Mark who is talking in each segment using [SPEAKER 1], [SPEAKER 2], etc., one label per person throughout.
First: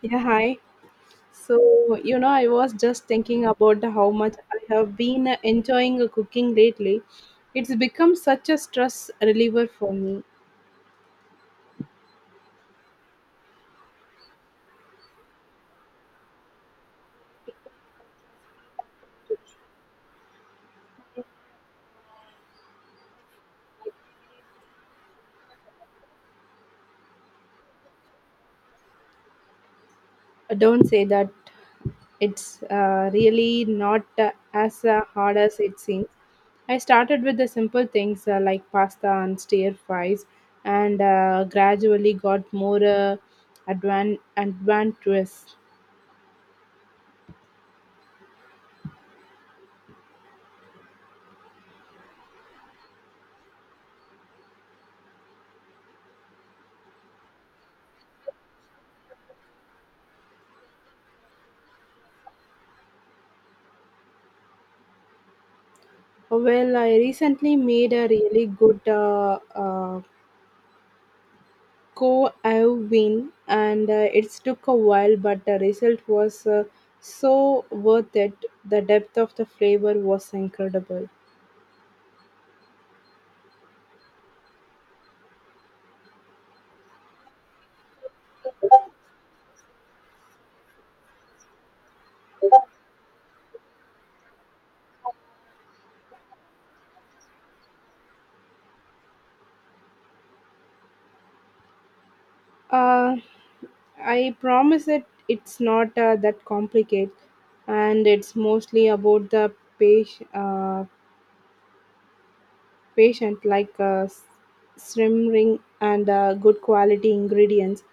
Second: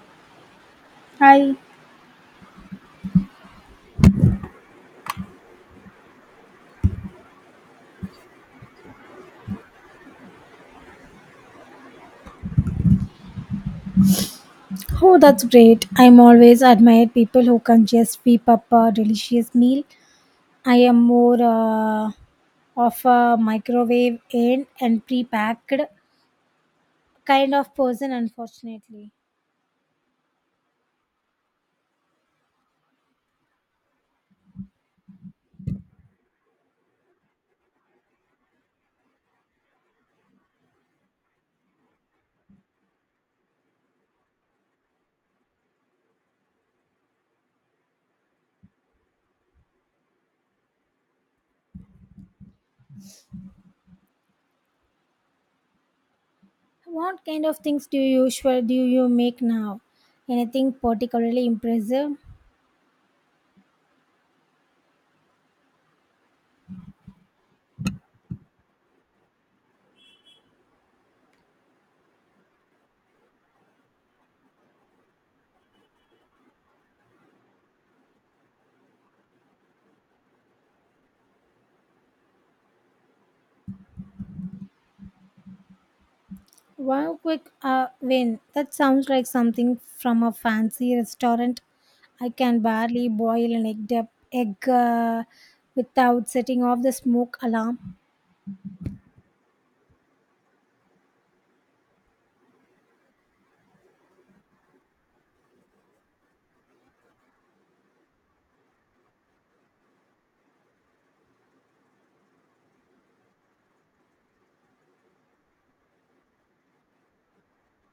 [SPEAKER 1] Yeah, hi.
[SPEAKER 2] Hi.
[SPEAKER 1] I was just thinking about how much I have been enjoying cooking lately. It's become such a stress reliever for me.
[SPEAKER 2] Oh, that's great. I'm always admired people who can just whip up a delicious meal. I am more of a microwave in and pre-packed kind of person, unfortunately.
[SPEAKER 1] Don't say that it's really not as hard as it seems. I started with the simple things like pasta and stir fries, and gradually got more adventurous.
[SPEAKER 2] What kind of things do you make now? Anything particularly impressive?
[SPEAKER 1] Well, I recently made a really good uh, co-win, and it took a while, but the result was so worth it. The depth of the flavor was incredible
[SPEAKER 2] One quick win. That sounds like something from a fancy restaurant. I can barely boil an egg, without setting off the smoke alarm.
[SPEAKER 1] uh, I promise that it's not that complicated, and it's mostly about the patient, uh, patient like uh, s- simmering and good quality ingredients.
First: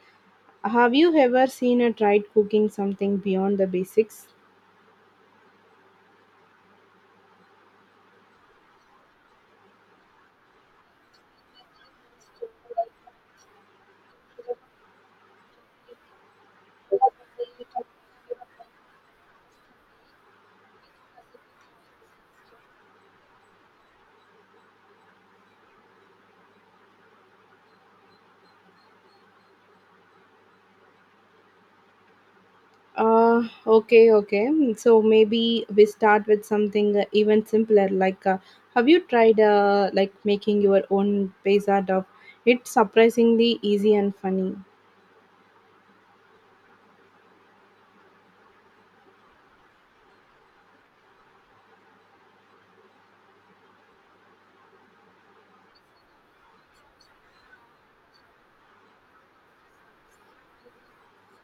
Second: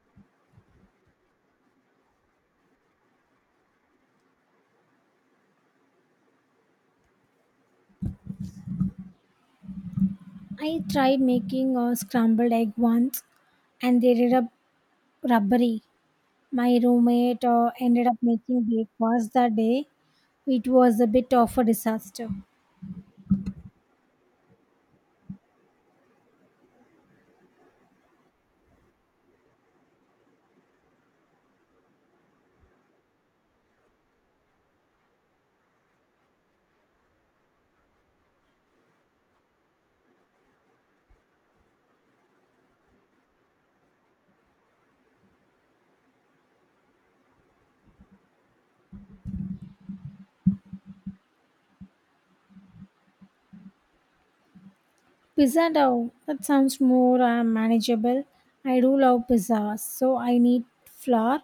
[SPEAKER 1] Have you ever seen a tried cooking something beyond the basics?
[SPEAKER 2] I tried making a scrambled egg once and they ended up rubbery. My roommate ended up making breakfast that day. It was a bit of a disaster.
[SPEAKER 1] Okay, okay. Mm, so maybe we start with something even simpler. Like, have you tried like making your own pizza dough? It's surprisingly easy and funny.
[SPEAKER 2] Pizza dough. That sounds more manageable. I do love pizza, so I need flour,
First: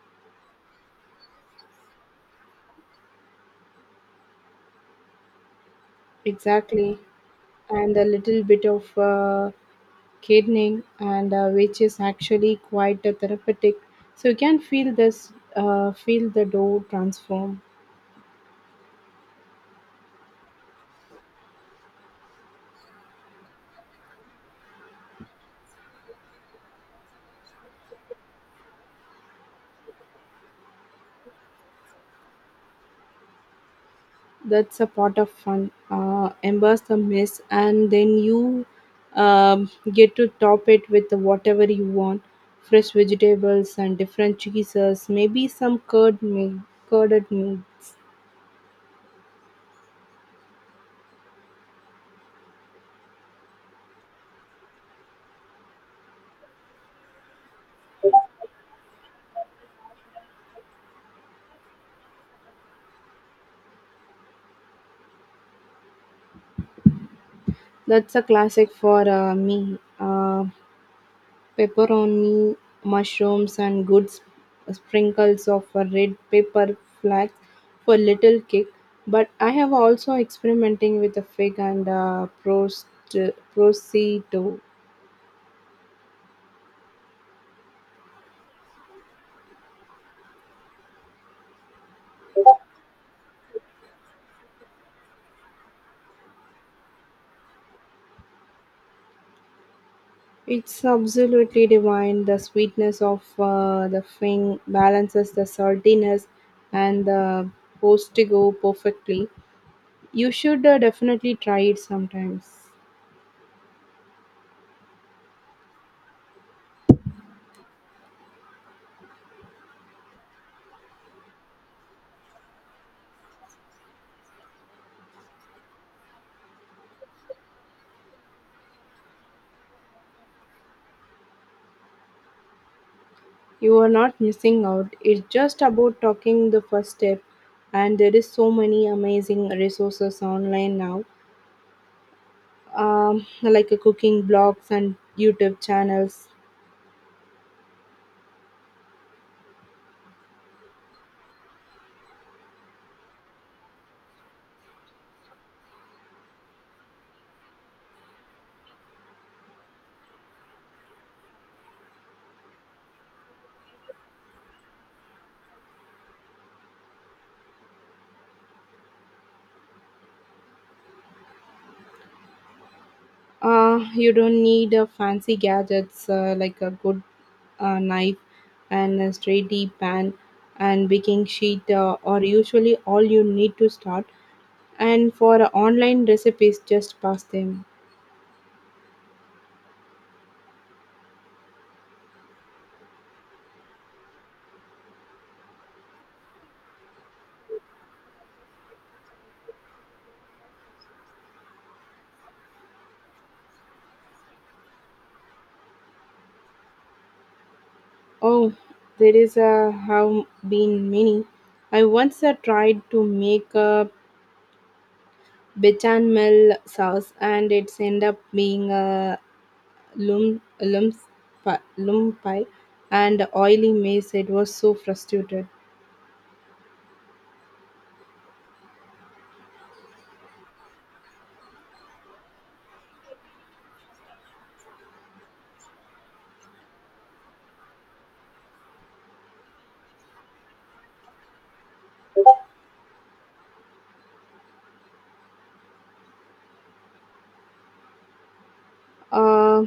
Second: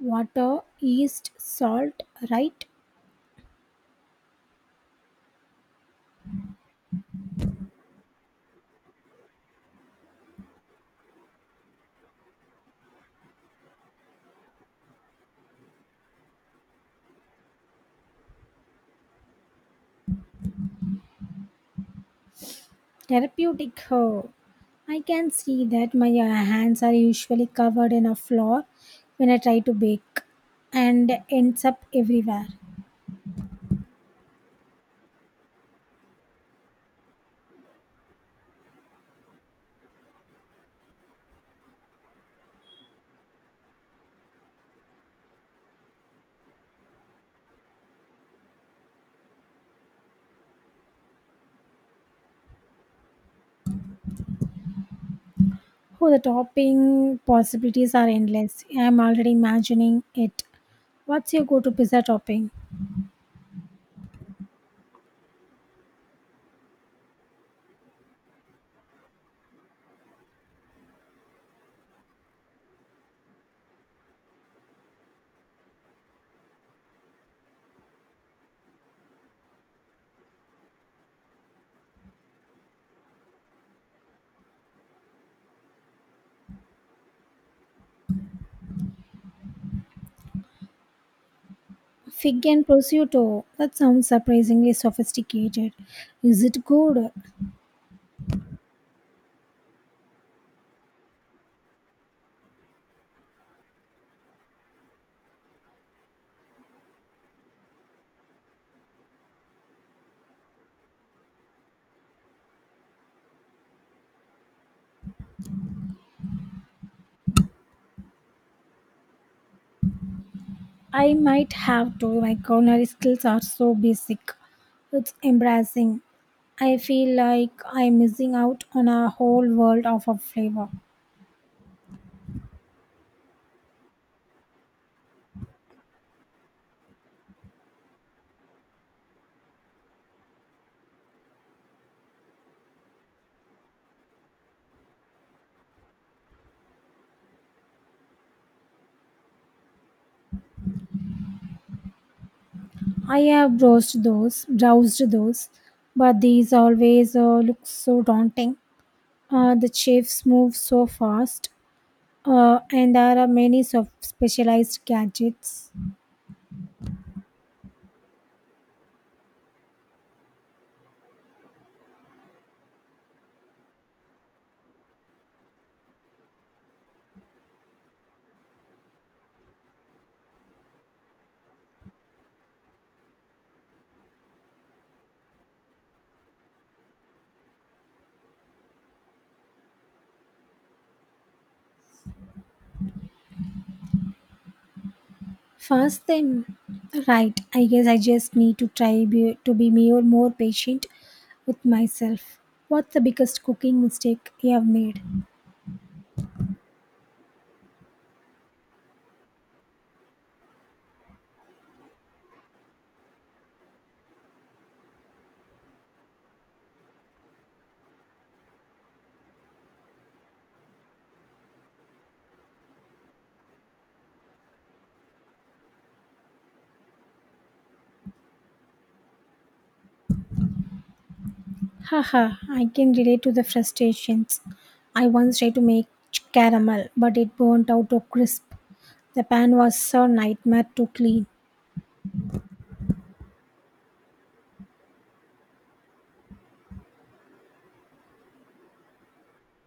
[SPEAKER 2] water, yeast, salt, right?
[SPEAKER 1] Exactly, and a little bit of gardening, and which is actually quite therapeutic. So you can feel the dough transform.
[SPEAKER 2] Therapeutic. Oh. I can see that my hands are usually covered in a flour when I try to bake and ends up everywhere.
[SPEAKER 1] That's a part of fun. Embrace the mess, and then you get to top it with whatever you want: fresh vegetables and different cheeses, maybe some curded milk.
[SPEAKER 2] Oh, the topping possibilities are endless. I'm already imagining it. What's your go to pizza topping?
[SPEAKER 1] That's a classic for me. Pepperoni, mushrooms, and good sprinkles of red pepper flakes for little kick. But I have also experimenting with a fig and prosciutto.
[SPEAKER 2] Fig and prosciutto. That sounds surprisingly sophisticated. Is it good?
[SPEAKER 1] It's absolutely divine. The sweetness of the thing balances the saltiness and the postigo perfectly. You should definitely try it sometimes.
[SPEAKER 2] I might have to. My culinary skills are so basic. It's embarrassing. I feel like I'm missing out on a whole world of a flavor.
[SPEAKER 1] You are not missing out. It's just about talking the first step, and there is so many amazing resources online now, like cooking blogs and YouTube channels.
[SPEAKER 2] I have browsed those, but these always look so daunting. The chefs move so fast, and there are many so specialized gadgets.
[SPEAKER 1] You don't need fancy gadgets like a good knife and a straight deep pan and baking sheet are usually all you need to start. And for online recipes, just pass them.
[SPEAKER 2] Fast thing, right, I guess I just need to try to be more patient with myself. What's the biggest cooking mistake you have made?
[SPEAKER 1] Oh, there is a have been many. I once tried to make a bechamel sauce, and it's end up being a lumpi and oily maize. It was so frustrated.
[SPEAKER 2] Haha, I can relate to the frustrations. I once tried to make caramel, but it burnt out to crisp. The pan was a nightmare to clean.
[SPEAKER 1] Uh,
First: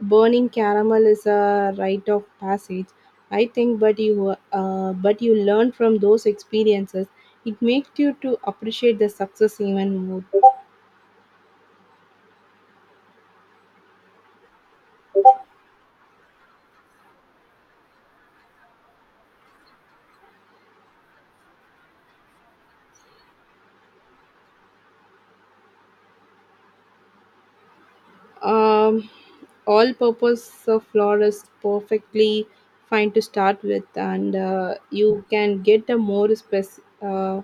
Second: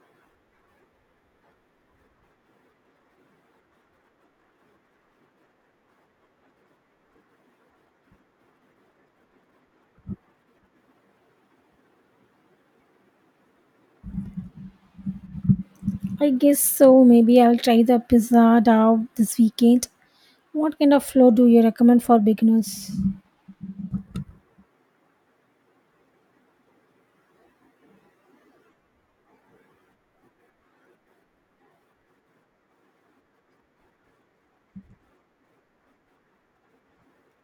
[SPEAKER 1] Burning caramel is a rite of passage, I think. But but you learn from those experiences. It makes you to appreciate the success even more.
[SPEAKER 2] I guess so. Maybe I'll try the pizza dough this weekend. What kind of flour do you recommend for beginners?
[SPEAKER 1] Um, All-purpose flour is perfectly fine to start with, and you can get a more specific.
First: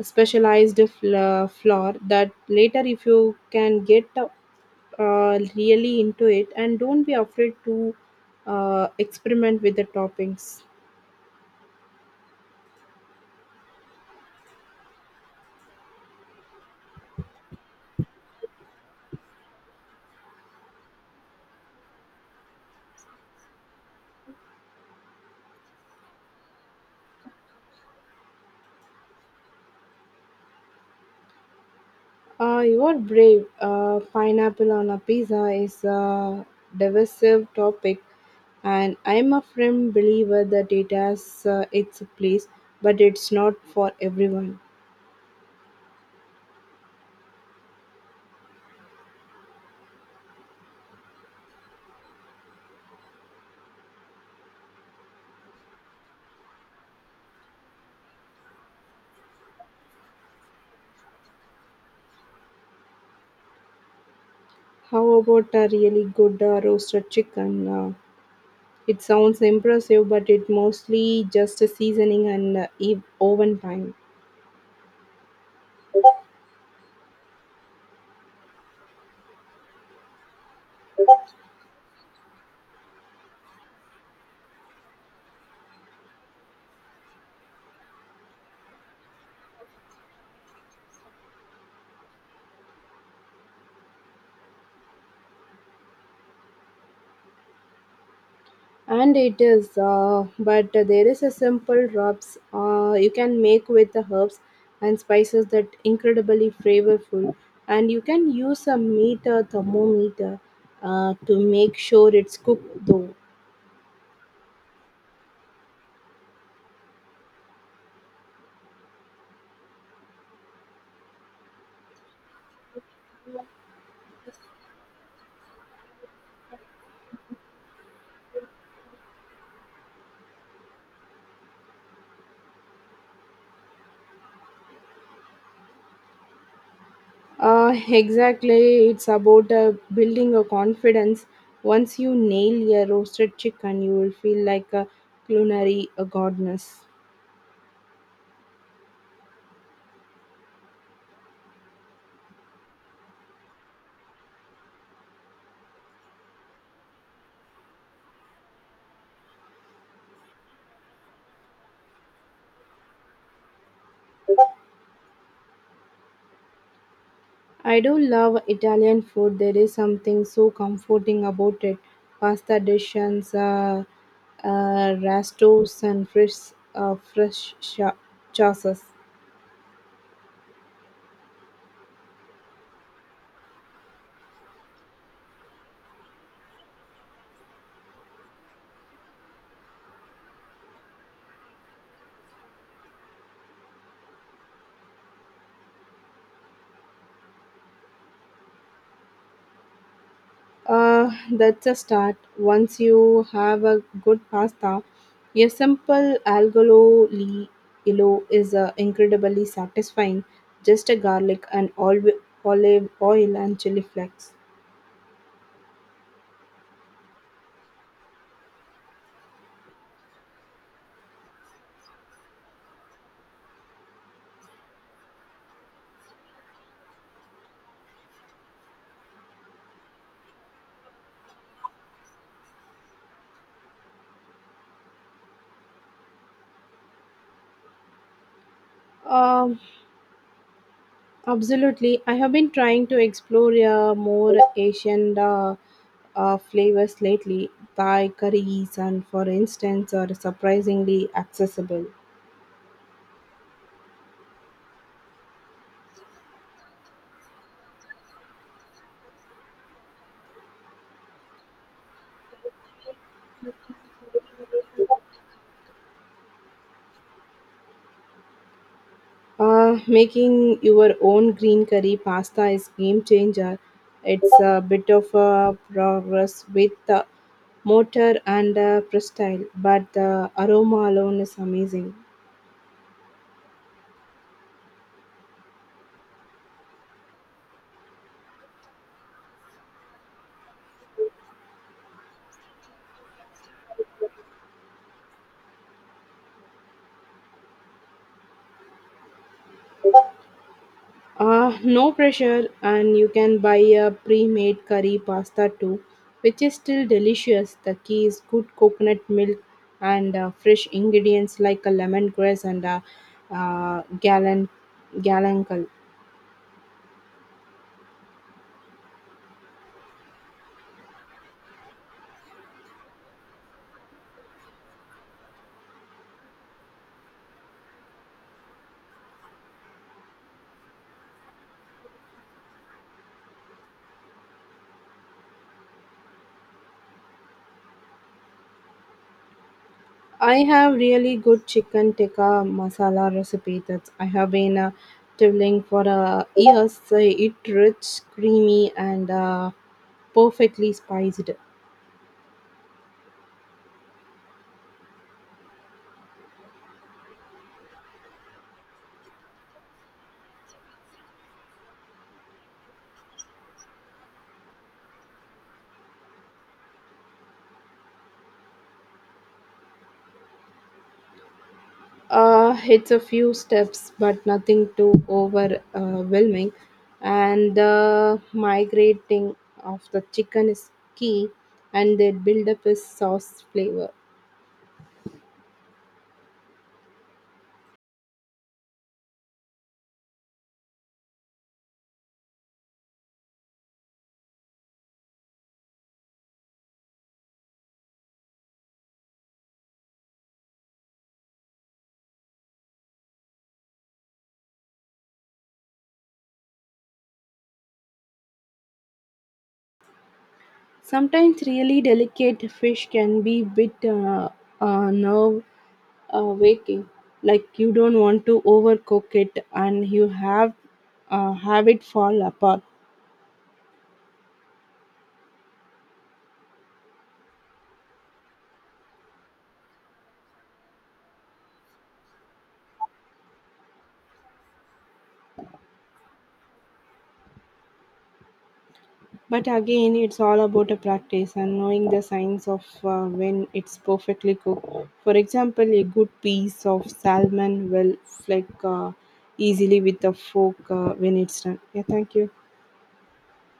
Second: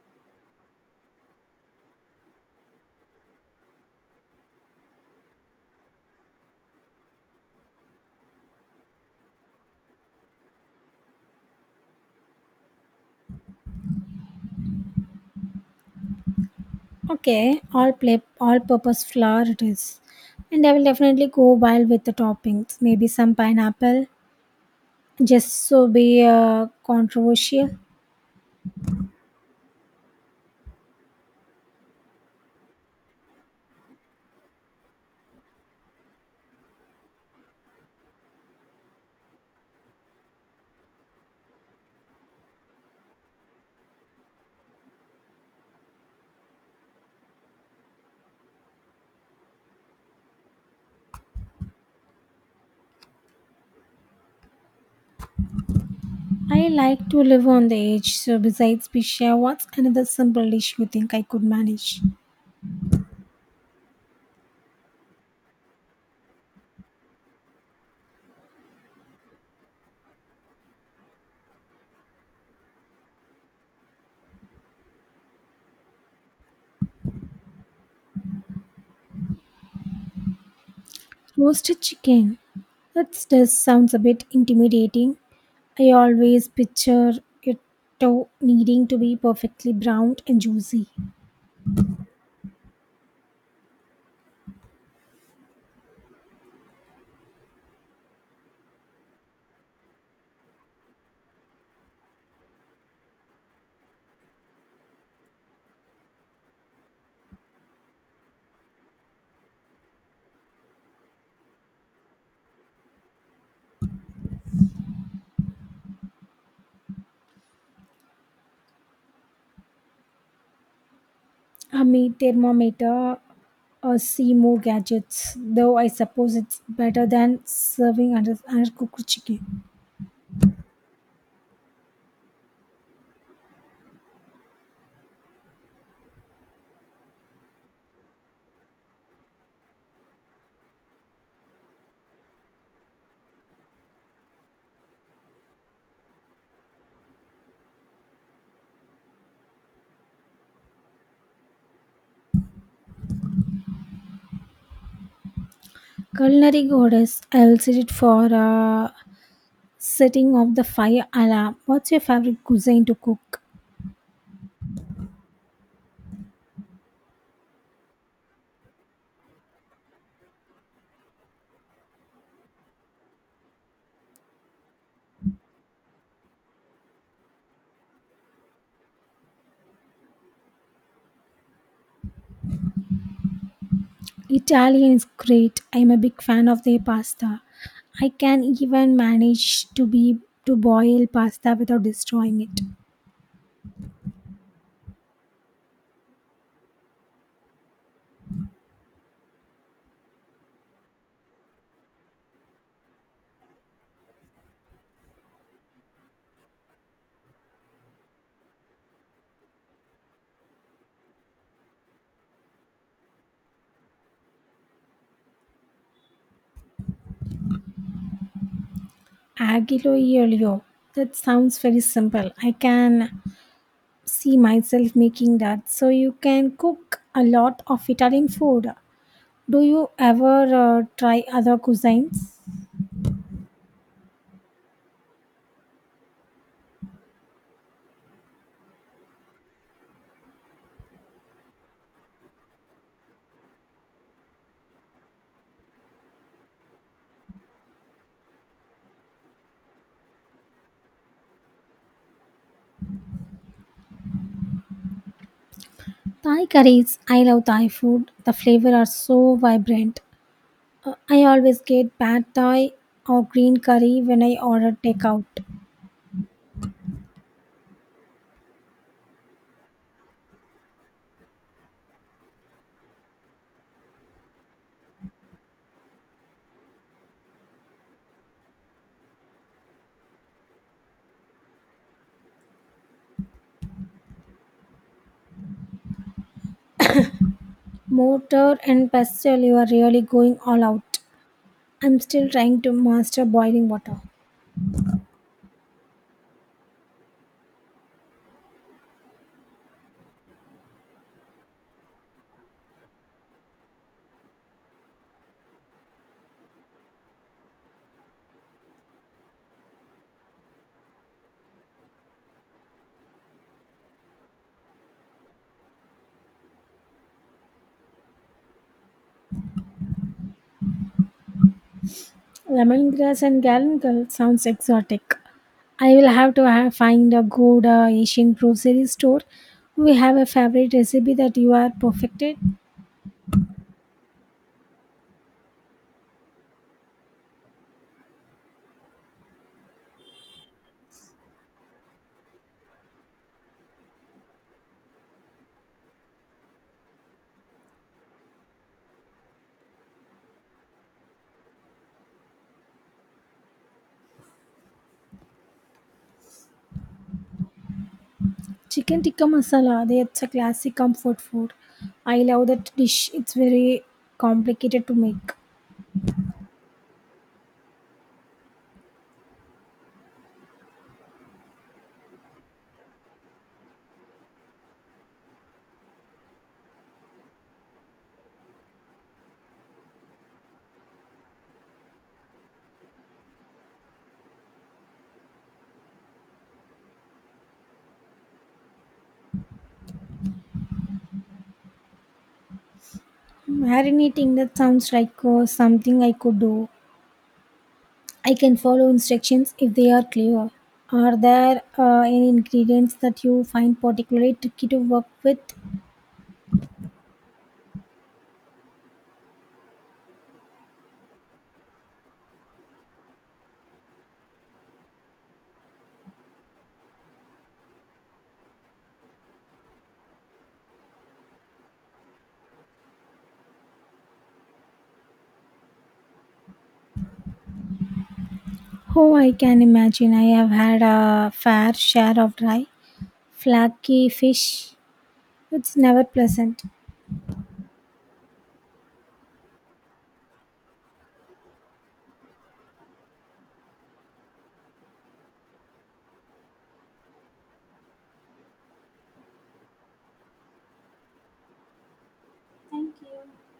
[SPEAKER 1] Specialized flour that later if you can get really into it, and don't be afraid to experiment with the toppings.
[SPEAKER 2] Okay, all purpose flour it is. And I will definitely go wild with the toppings. Maybe some pineapple, just so be controversial.
[SPEAKER 1] You are brave. Pineapple on a pizza is a divisive topic, and I'm a firm believer that it has its place, but it's not for everyone.
[SPEAKER 2] I like to live on the edge. So besides pizza, what's another simple dish you think I could manage?
[SPEAKER 1] How about a really good roasted chicken? It sounds impressive, but it mostly just a seasoning and oven time.
[SPEAKER 2] Roasted chicken. That does sounds a bit intimidating. I always picture it to needing to be perfectly browned and juicy.
[SPEAKER 1] And it is, but there is a simple rubs you can make with the herbs and spices that incredibly flavorful. And you can use a meter thermometer to make sure it's cooked though.
[SPEAKER 2] A meat thermometer or see more gadgets, though I suppose it's better than serving undercooked chicken.
[SPEAKER 1] Exactly, it's about building a confidence. Once you nail your roasted chicken, you will feel like a culinary a goddess.
[SPEAKER 2] Culinary goddess, I'll set it for setting off the fire alarm. What's your favorite cuisine to cook?
[SPEAKER 1] I do love Italian food. There is something so comforting about it. Pasta dishes, rastos, and fresh sauces.
[SPEAKER 2] Italian is great. I'm a big fan of their pasta. I can even manage to boil pasta without destroying it.
[SPEAKER 1] That's a start. Once you have a good pasta, a simple algolo li illo is incredibly satisfying. Just a garlic and olive oil and chili flakes.
[SPEAKER 2] Aglio e olio. That sounds very simple. I can see myself making that. So you can cook a lot of Italian food. Do you ever try other cuisines?
[SPEAKER 1] Um, Absolutely. I have been trying to explore more Asian flavors lately. Thai curries, and for instance, are surprisingly accessible.
[SPEAKER 2] Thai curries. I love Thai food. The flavor are so vibrant. I always get pad Thai or green curry when I order takeout.
[SPEAKER 1] Making your own green curry pasta is game changer. It's a bit of a progress with the mortar and press style, but the aroma alone is amazing.
[SPEAKER 2] Motor and pastel, you are really going all out. I'm still trying to master boiling water.
[SPEAKER 1] No pressure, and you can buy a pre made curry pasta too, which is still delicious. The key is good coconut milk and fresh ingredients like a lemongrass and a uh, galan, galangal.
[SPEAKER 2] Lemongrass and galangal sounds exotic. I will have to ha find a good Asian grocery store. We have a favorite recipe that you are perfected.
[SPEAKER 1] I have really good chicken tikka masala recipe that I have been traveling for years. So it rich, creamy, and perfectly spiced.
[SPEAKER 2] Chicken tikka masala. That's a classic comfort food. I love that dish. It's very complicated to make.
[SPEAKER 1] It's a few steps, but nothing too overwhelming. And the migrating of the chicken is key, and the buildup is sauce flavor.
[SPEAKER 2] Marinating. That sounds like something I could do. I can follow instructions if they are clear. Are there any ingredients that you find particularly tricky to work with?
[SPEAKER 1] Sometimes really delicate fish can be bit nerve waking. Like you don't want to overcook it, and you have it fall apart.
[SPEAKER 2] Oh, I can imagine. I have had a fair share of dry flaky fish. It's never pleasant.
[SPEAKER 1] But again, it's all about a practice and knowing the signs of when it's perfectly cooked. For example, a good piece of salmon will flake easily with a fork when it's done. Yeah, thank you.
[SPEAKER 2] Thank you.